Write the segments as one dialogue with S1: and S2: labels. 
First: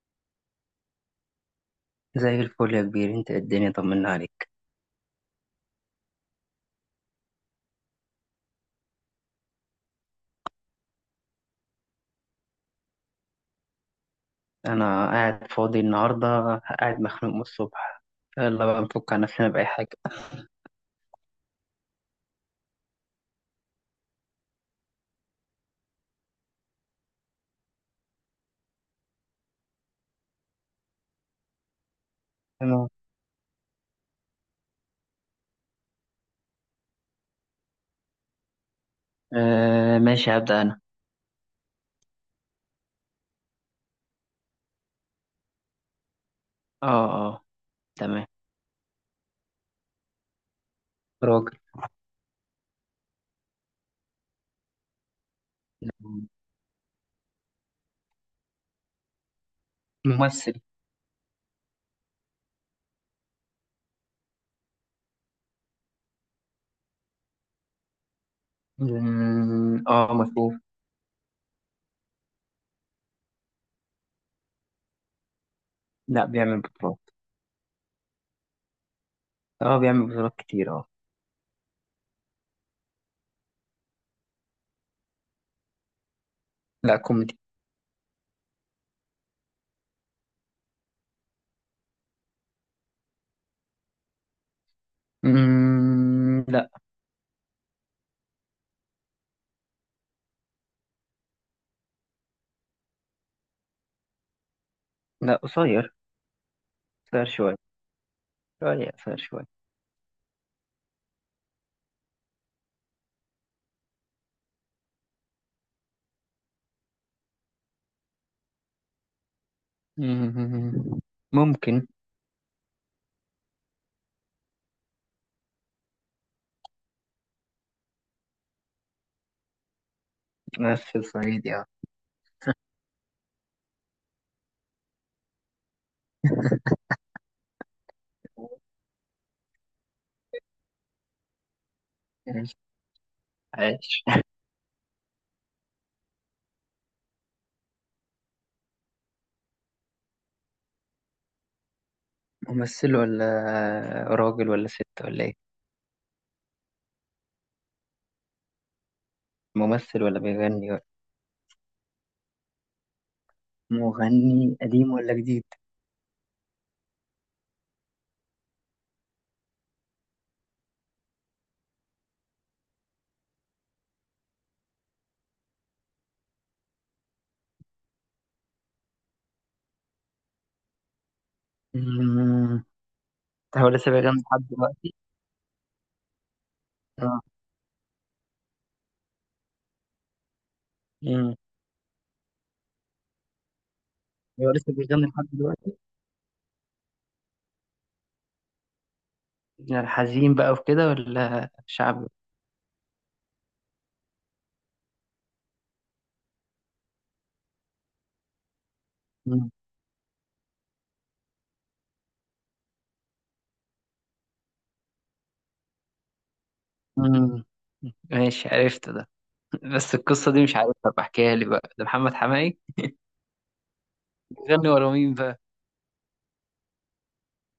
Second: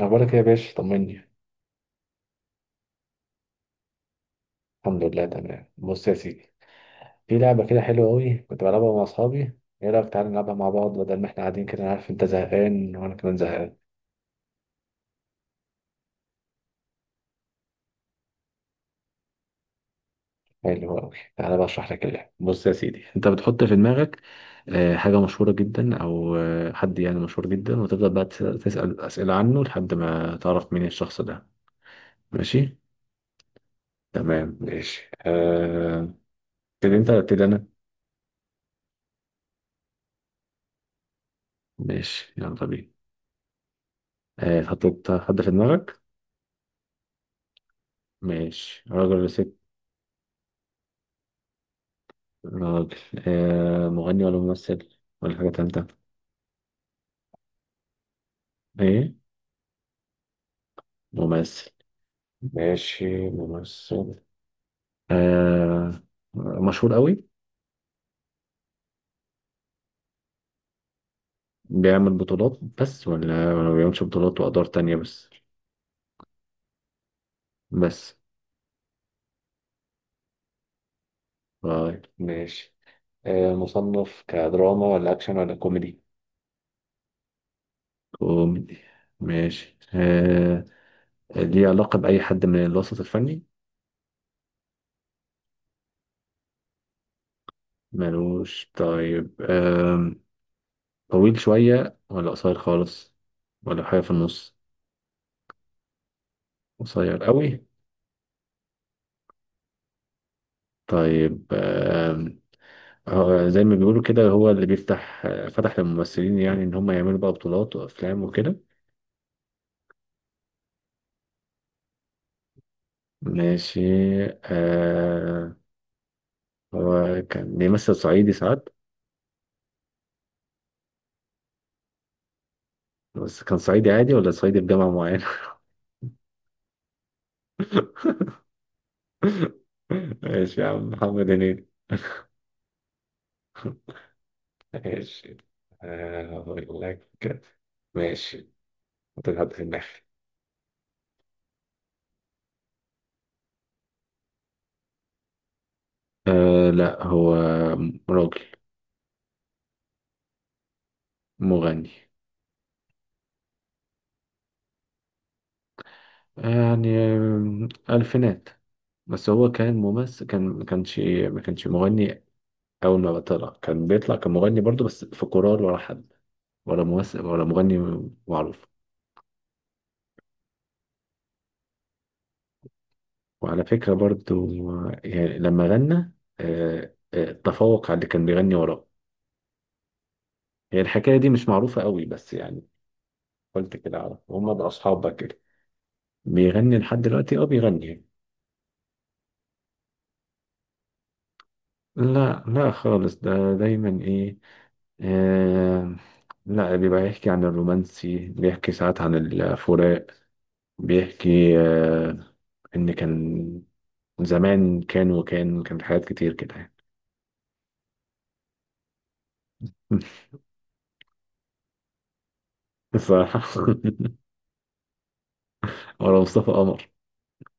S1: أخبارك إيه يا باشا؟ طمني.
S2: زي الفل يا كبير، انت ايه الدنيا؟ طمنا عليك.
S1: الحمد لله، تمام. بص يا سيدي، في لعبة كده حلوة أوي كنت بلعبها مع أصحابي. إيه رأيك؟ تعالى نلعبها مع بعض بدل ما إحنا قاعدين كده. أنا عارف أنت زهقان وأنا كمان زهقان.
S2: انا قاعد فاضي النهارده. قاعد مخنوق من الصبح. يلا بقى نفك عن نفسنا بأي حاجة.
S1: حلو أوي. تعالى بقى أشرح لك اللعبة. بص يا سيدي، أنت بتحط في دماغك حاجة مشهورة جدا، أو حد يعني مشهور جدا، وتفضل بقى تسأل أسئلة عنه لحد ما تعرف مين الشخص ده. ماشي؟
S2: تمام.
S1: تمام، ماشي. تبتدي أنت ولا أبتدي أنا؟
S2: آه، ماشي، هبدأ انا.
S1: ماشي، يلا بينا. حطيت حد في دماغك؟
S2: اه، اه، تمام.
S1: ماشي. راجل ولا ست؟
S2: راجل.
S1: راجل. مغني ولا ممثل، ولا حاجة تالتة؟ ايه؟
S2: ممثل.
S1: ممثل. ماشي، ممثل. آه مشهور قوي؟
S2: مم، اه، مشهور.
S1: بيعمل بطولات بس ولا ما بيعملش بطولات وأدوار تانية بس؟
S2: لا، بيعمل بطولات.
S1: بس؟
S2: اه، بيعمل بطولات كتير، اه.
S1: طيب، ماشي. مصنف كدراما ولا أكشن ولا كوميدي؟
S2: لا، كوميدي.
S1: كوميدي. ماشي. ليه علاقة بأي حد من الوسط الفني؟
S2: مم، لا.
S1: ملوش؟ طيب. طويل شوية ولا قصير خالص، ولا حاجة في النص؟
S2: لا، قصير.
S1: قصير
S2: قصير شوية.
S1: قوي؟
S2: شوية قصير شوية.
S1: طيب. زي ما بيقولوا كده، هو اللي بيفتح فتح للممثلين، يعني ان هم يعملوا بقى بطولات وافلام وكده.
S2: مم، ممكن.
S1: ماشي. آه هو كان بيمثل صعيدي ساعات؟
S2: ممثل صعيدي، اه.
S1: بس كان صعيدي عادي ولا صعيدي بجامعة معينة؟ ماشي يا عم. محمد هنيدي.
S2: عايش.
S1: ماشي. هقول لك. ماشي، حط حد في دماغي.
S2: ممثل ولا راجل ولا ست ولا ايه؟
S1: لا، هو راجل.
S2: ممثل ولا بيغني ولا؟
S1: مغني.
S2: مغني قديم ولا جديد؟
S1: يعني ألفينات. بس هو كان ممثل، ما كانش مغني. أول ما طلع كان بيطلع كمغني برضه، بس في كورال ولا حد. ولا ممثل ولا مغني معروف.
S2: مم.
S1: وعلى
S2: هو لسه
S1: فكرة
S2: بيغني
S1: برضه،
S2: لحد دلوقتي؟
S1: يعني لما غنى
S2: اه.
S1: تفوق على اللي كان بيغني وراه. هي الحكاية دي
S2: مم.
S1: مش معروفة قوي، بس يعني قلت كده أعرف.
S2: هو
S1: هما بقى
S2: لسه
S1: أصحاب
S2: بيغني
S1: بقى
S2: لحد
S1: كده.
S2: دلوقتي؟
S1: بيغني لحد دلوقتي، أه بيغني.
S2: يعني الحزين بقى وكده ولا شعبي؟
S1: لا لا خالص، ده دايما إيه آه، لا، بيبقى يحكي عن الرومانسي، بيحكي ساعات عن
S2: مم.
S1: الفراق، بيحكي إن كان زمان، كان وكان حاجات كتير كده يعني.
S2: مم. ماشي، عرفت ده. بس القصة دي مش عارفها، بحكيها لي بقى، ده محمد حماقي.
S1: بصراحة.
S2: بيغني ورا مين بقى؟
S1: ولا مصطفى قمر.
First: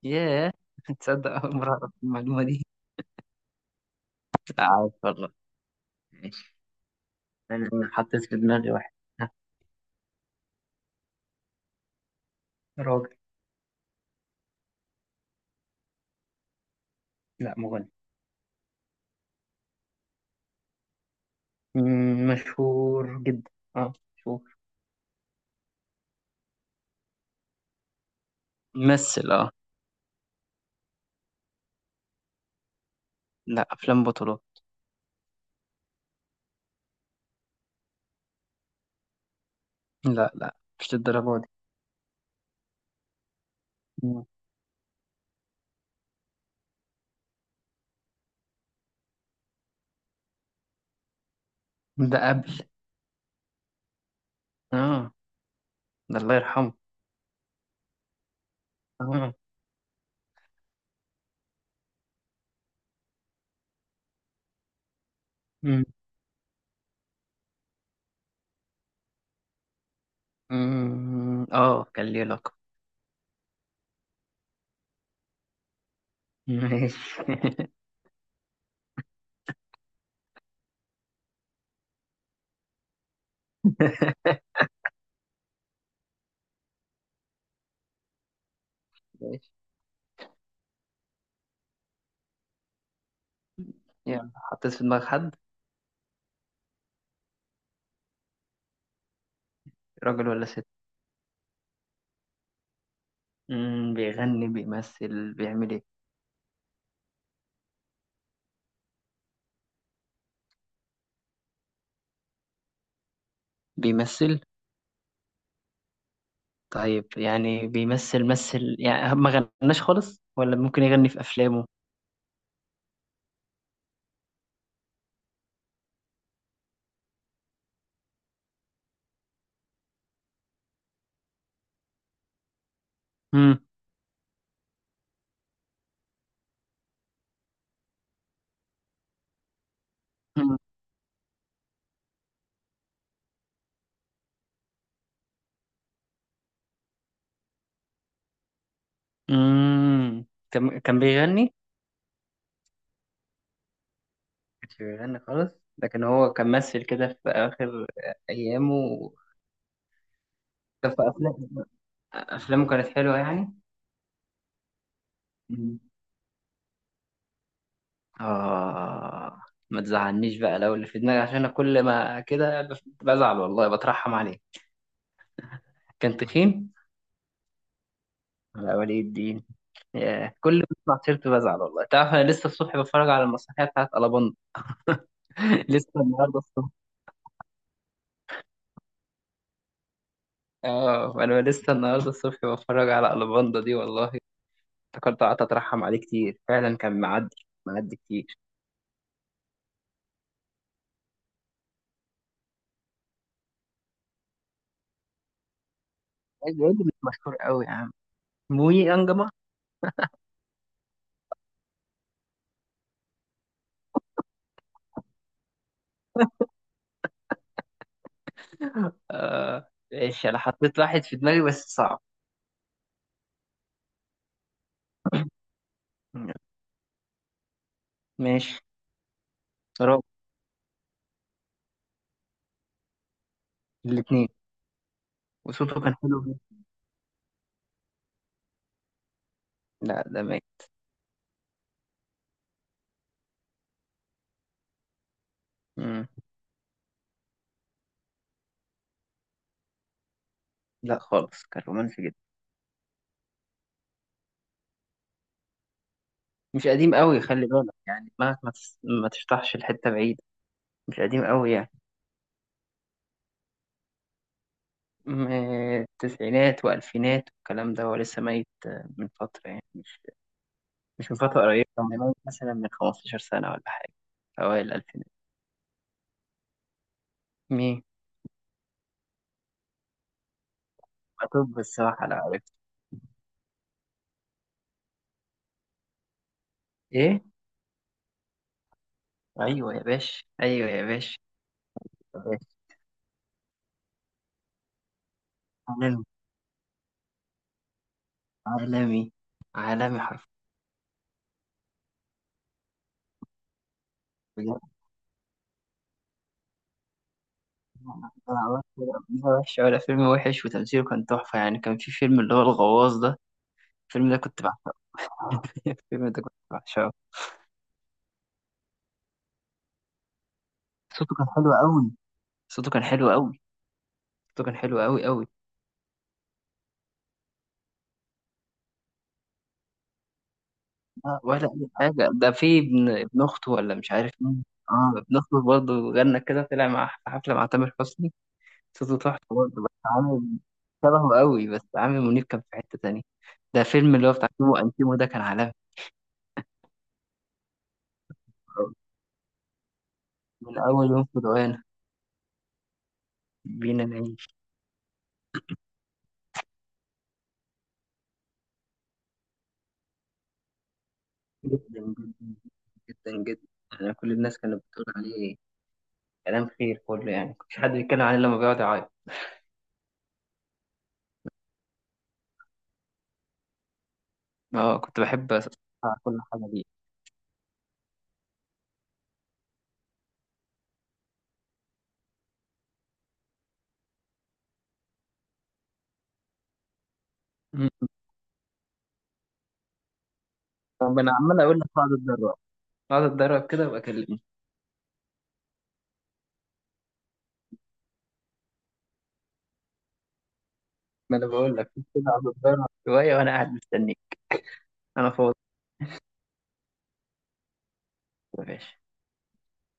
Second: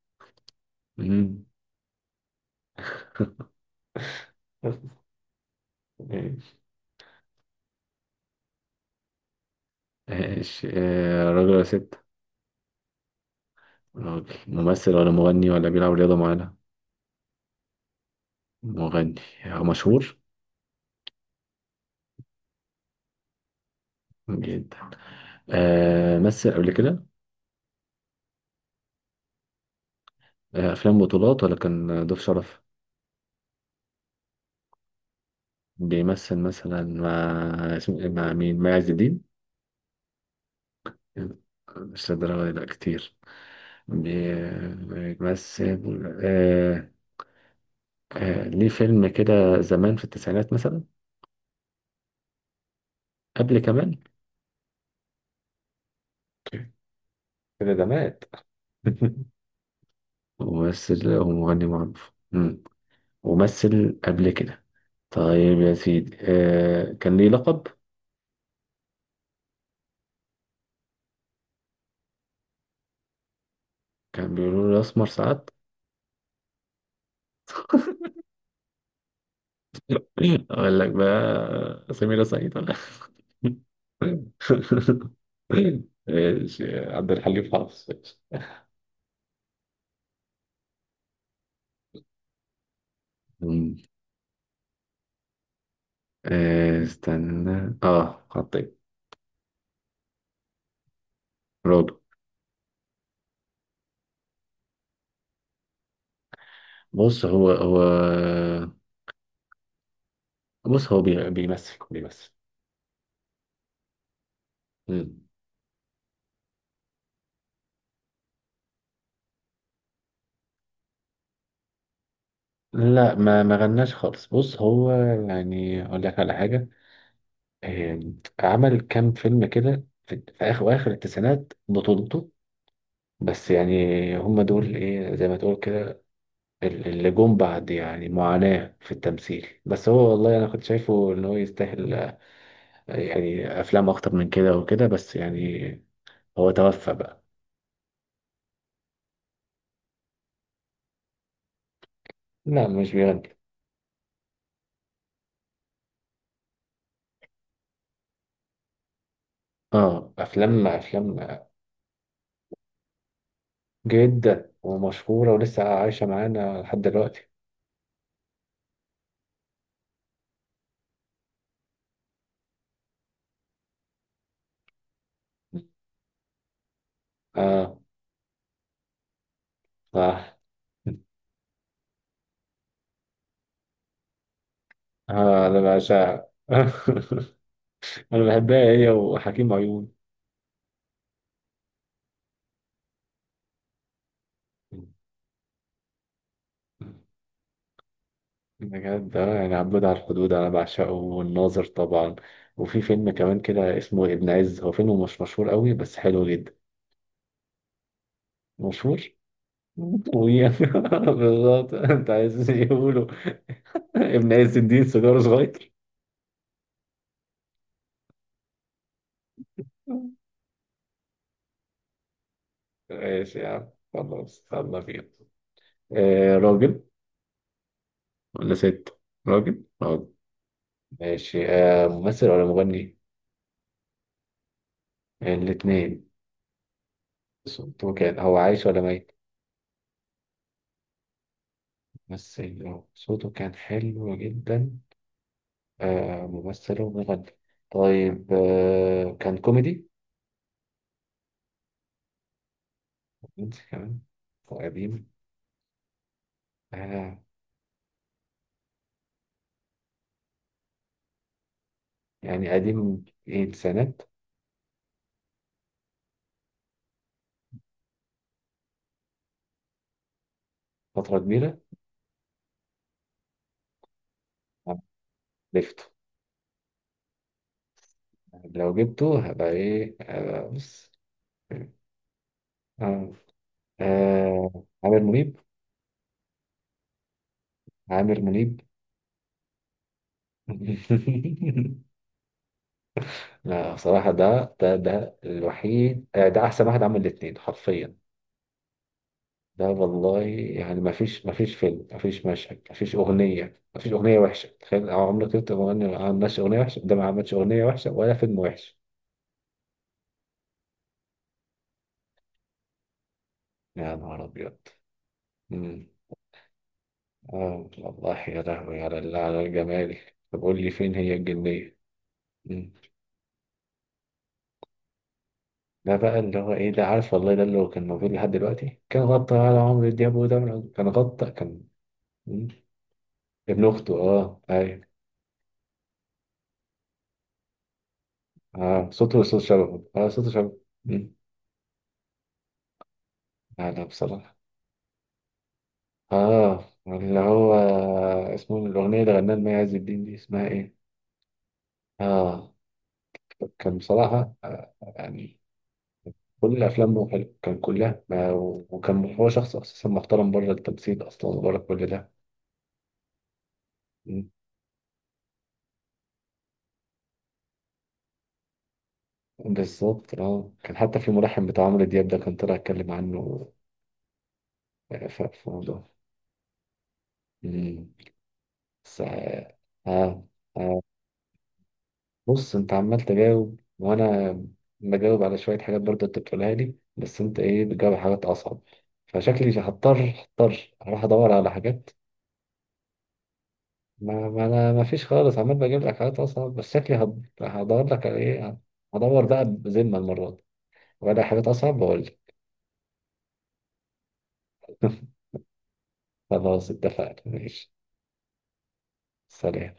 S2: ياه. تصدق؟
S1: مم.
S2: أول مرة أعرف المعلومة دي. عارف والله. ماشي.
S1: ماشي.
S2: أنا حطيت في دماغي واحد. ها.
S1: ماشي. راجل ولا ست؟
S2: راجل.
S1: راجل، ممثل ولا مغني ولا بيلعب رياضة معانا؟
S2: لا، مغني.
S1: مغني. مشهور
S2: مشهور جدا. اه، مشهور.
S1: جدا؟ مثل قبل كده؟
S2: ممثل، اه.
S1: أفلام بطولات ولا كان ضيف شرف؟
S2: لا، افلام بطولات.
S1: بيمثل مثلا مع، اسمه مع مين، مع عز الدين؟
S2: لا، لا، مش للدرجه دي.
S1: مش للدرجة دي، لا كتير.
S2: مم.
S1: بيمثل. آه ليه فيلم كده زمان في التسعينات مثلا؟
S2: ده قبل.
S1: قبل كمان؟
S2: اه. ده الله
S1: اوكي.
S2: يرحمه.
S1: كده ده مات؟
S2: اه.
S1: وممثل. هو مغني معروف، مم. ومثل قبل كده. طيب يا
S2: مم.
S1: سيدي، كان ليه لقب؟
S2: مم. اه، كان ليه لقب.
S1: كان بيقولوا له الأسمر ساعات.
S2: ماشي.
S1: أقول لك بقى، سميرة سعيد. ماشي، عبد الحليم حافظ.
S2: ماشي.
S1: مم.
S2: يلا، حطيت في دماغ حد؟
S1: استنى، خطيب.
S2: راجل ولا ست؟
S1: برافو.
S2: مم. بيغني بيمثل بيعمل ايه؟
S1: بص، هو بص، هو بيمثل.
S2: بيمثل.
S1: مم.
S2: طيب يعني بيمثل، مثل يعني، ما غناش خالص ولا ممكن يغني في افلامه؟
S1: لا، ما غناش خالص. بص، هو يعني اقول لك على حاجه. آه، عمل كام فيلم كده في اخر التسعينات بطولته. بس
S2: مم.
S1: يعني هم دول ايه، زي ما تقول كده، اللي جم بعد. يعني معاناة في التمثيل، بس هو والله أنا
S2: مم.
S1: كنت شايفه إن هو يستاهل يعني أفلام أكتر من كده وكده، بس يعني هو توفى بقى.
S2: مم. كان بيغني.
S1: لا، مش بيغني.
S2: كانش بيغني خالص. لكن هو كان ممثل كده في آخر أيامه.
S1: اه، أفلام
S2: كان في
S1: أفلام.
S2: أفلام. أفلامه كانت حلوة يعني.
S1: جدا، ومشهورة ولسه
S2: مم.
S1: عايشة معانا لحد دلوقتي.
S2: آه ما تزعلنيش بقى لو اللي في دماغي، عشان أنا كل ما كده بزعل والله بترحم عليه. كان تخين.
S1: اه،
S2: على ولي الدين. ياه،
S1: صح.
S2: كل ما بسمع سيرته بزعل والله. تعرف أنا لسه الصبح بتفرج على المسرحية بتاعت ألاباندا.
S1: اه، أنا
S2: لسه
S1: بعشقها.
S2: النهاردة الصبح.
S1: أنا بحبها، هي وحكيم عيون.
S2: أنا لسه النهاردة الصبح بتفرج على ألاباندا دي والله. افتكرت، قعدت أترحم عليه كتير، فعلا كان معدي. معدي كتير.
S1: بجد، اه يعني عبود على الحدود انا بعشقه، والناظر طبعا. وفي فيلم كمان كده اسمه ابن عز، هو فيلم مش مشهور قوي بس حلو جدا.
S2: الواد مش مشهور قوي يا عم. موي
S1: مشهور.
S2: انجما.
S1: طويل. بالظبط، انت عايز يقولوا ابن عز الدين سيجاره صغير.
S2: ماشي، انا حطيت واحد في دماغي بس صعب.
S1: ماشي يا عم. خلاص، يلا بينا. راجل
S2: ماشي.
S1: ولا ست؟ راجل،
S2: راجل.
S1: راجل. ماشي. ممثل ولا مغني؟
S2: الاثنين. وصوته كان
S1: الاتنين.
S2: حلو جدا.
S1: صوته كان، هو عايش ولا ميت؟
S2: لا، ده ماشي.
S1: ممثل، صوته كان حلو جدا.
S2: مم.
S1: ممثل ومغني. طيب، كان كوميدي؟
S2: لا خالص، كان رومانسي جدا.
S1: رومانسي كمان؟ وقديم؟
S2: مش قديم
S1: آه
S2: قوي، خلي بالك يعني دماغك ما تشطحش لحته بعيده. مش قديم قوي يعني.
S1: يعني قديم ايه، السنات؟
S2: تسعينات والفينات والكلام ده، هو لسه ميت من فتره يعني، مش مش من
S1: فترة
S2: فتره
S1: كبيرة؟
S2: قريبه، كان ميت مثلا من 15 سنه ولا حاجه. اوائل
S1: آه،
S2: الالفينات.
S1: عرفته.
S2: مين؟
S1: لو جبته هبقى ايه. بص.
S2: طب الصراحه، لا عرفت.
S1: آه. عامر منيب.
S2: ايه؟
S1: عامر منيب.
S2: ايوه يا باشا، ايوه يا باشا. يا باشا.
S1: لا بصراحة، ده
S2: عالمي.
S1: الوحيد. ده أحسن واحد عمل الاتنين حرفيا.
S2: عالمي.
S1: لا
S2: عالمي
S1: والله،
S2: حرف.
S1: يعني ما فيش فيلم، ما فيش مشهد، ما فيش أغنية، ما فيش أغنية وحشة.
S2: بجد.
S1: تخيل عمرك أنت مغني ما عملش أغنية وحشة. ده ما عملش أغنية وحشة ولا فيلم
S2: أنا عملت
S1: وحش.
S2: كده، قبليها وحش ولا فيلم وحش، وتمثيله كان تحفه يعني. كان في فيلم اللي هو الغواص ده.
S1: يا
S2: الفيلم ده
S1: نهار
S2: كنت
S1: أبيض.
S2: بعشقه.
S1: امم
S2: الفيلم ده كنت بعشقه.
S1: والله يا لهوي على على الجمال. طب قول لي، فين هي
S2: صوته كان حلو
S1: الجنية؟
S2: قوي. صوته
S1: امم
S2: كان حلو قوي. صوته كان حلو قوي قوي.
S1: ده بقى اللي هو إيه، ده عارف والله، ده اللي هو كان موجود لحد دلوقتي كان غطى على عمرو دياب. وده كان
S2: لا
S1: غطى،
S2: ولا
S1: كان.
S2: اي حاجه، ده
S1: مم.
S2: في ابن اخته
S1: ابن
S2: ولا مش
S1: أخته،
S2: عارف
S1: أه
S2: مين.
S1: أيوه.
S2: اه، ابن اخته برضه غنى كده، طلع مع في حفله مع تامر حسني.
S1: أه،
S2: صوته
S1: صوته
S2: تحفة
S1: صوت
S2: برضه، بس
S1: شبهه، أه
S2: عامل.
S1: صوته شبهه. مم.
S2: شبهه قوي، بس عامل منيب كان في حتة تانية. ده
S1: لا لا،
S2: فيلم اللي هو بتاع
S1: بصراحة
S2: تيمو وأنتيمو ده، كان عالمي.
S1: اه اللي هو اسمه، الأغنية اللي غناها المي عز الدين دي اسمها
S2: من
S1: إيه؟
S2: أول يوم في دعانا.
S1: اه. كان
S2: بينا نعيش.
S1: بصراحة، يعني كل أفلامه حلوة، كان كلها. وكان هو شخص أساسا محترم بره التمثيل أصلا، وبره كل
S2: جدا
S1: ده.
S2: جدا. جدا جدا. أنا كل
S1: م.
S2: الناس كانت بتقول عليه. كلام خير كله، يعني مكنتش حد بيتكلم عليه لما بيقعد يعيط.
S1: بالظبط. اه كان حتى في الملحن بتاع عمرو دياب ده كان طلع يتكلم عنه.
S2: اه، كنت بحب
S1: في
S2: أسمع.
S1: موضوع.
S2: كل حاجة ليه.
S1: م. بس اه آه، آه، بص، انت عمال تجاوب، وانا بجاوب على شوية حاجات برضه انت بتقولها لي. بس انت ايه،
S2: مم.
S1: بتجاوب على حاجات اصعب. فشكلي هضطر،
S2: طب
S1: اروح
S2: أنا
S1: ادور
S2: عمال
S1: على
S2: أقول لك
S1: حاجات.
S2: اقعد اتدرب. اقعد اتدرب كده وأكلمك.
S1: ما انا ما فيش خالص، عمال بجيب لك حاجات اصعب، بس شكلي هدور لك على ايه. هدور بقى بذمة المرة دي،
S2: ما
S1: ولا
S2: أنا
S1: حاجات
S2: بقول لك
S1: اصعب بقول
S2: كده، اقعد
S1: لك.
S2: اتدرب شوية وأنا قاعد مستنيك. أنا فاضي.
S1: خلاص، اتفقنا. ماشي.
S2: يا باشا.
S1: سلام.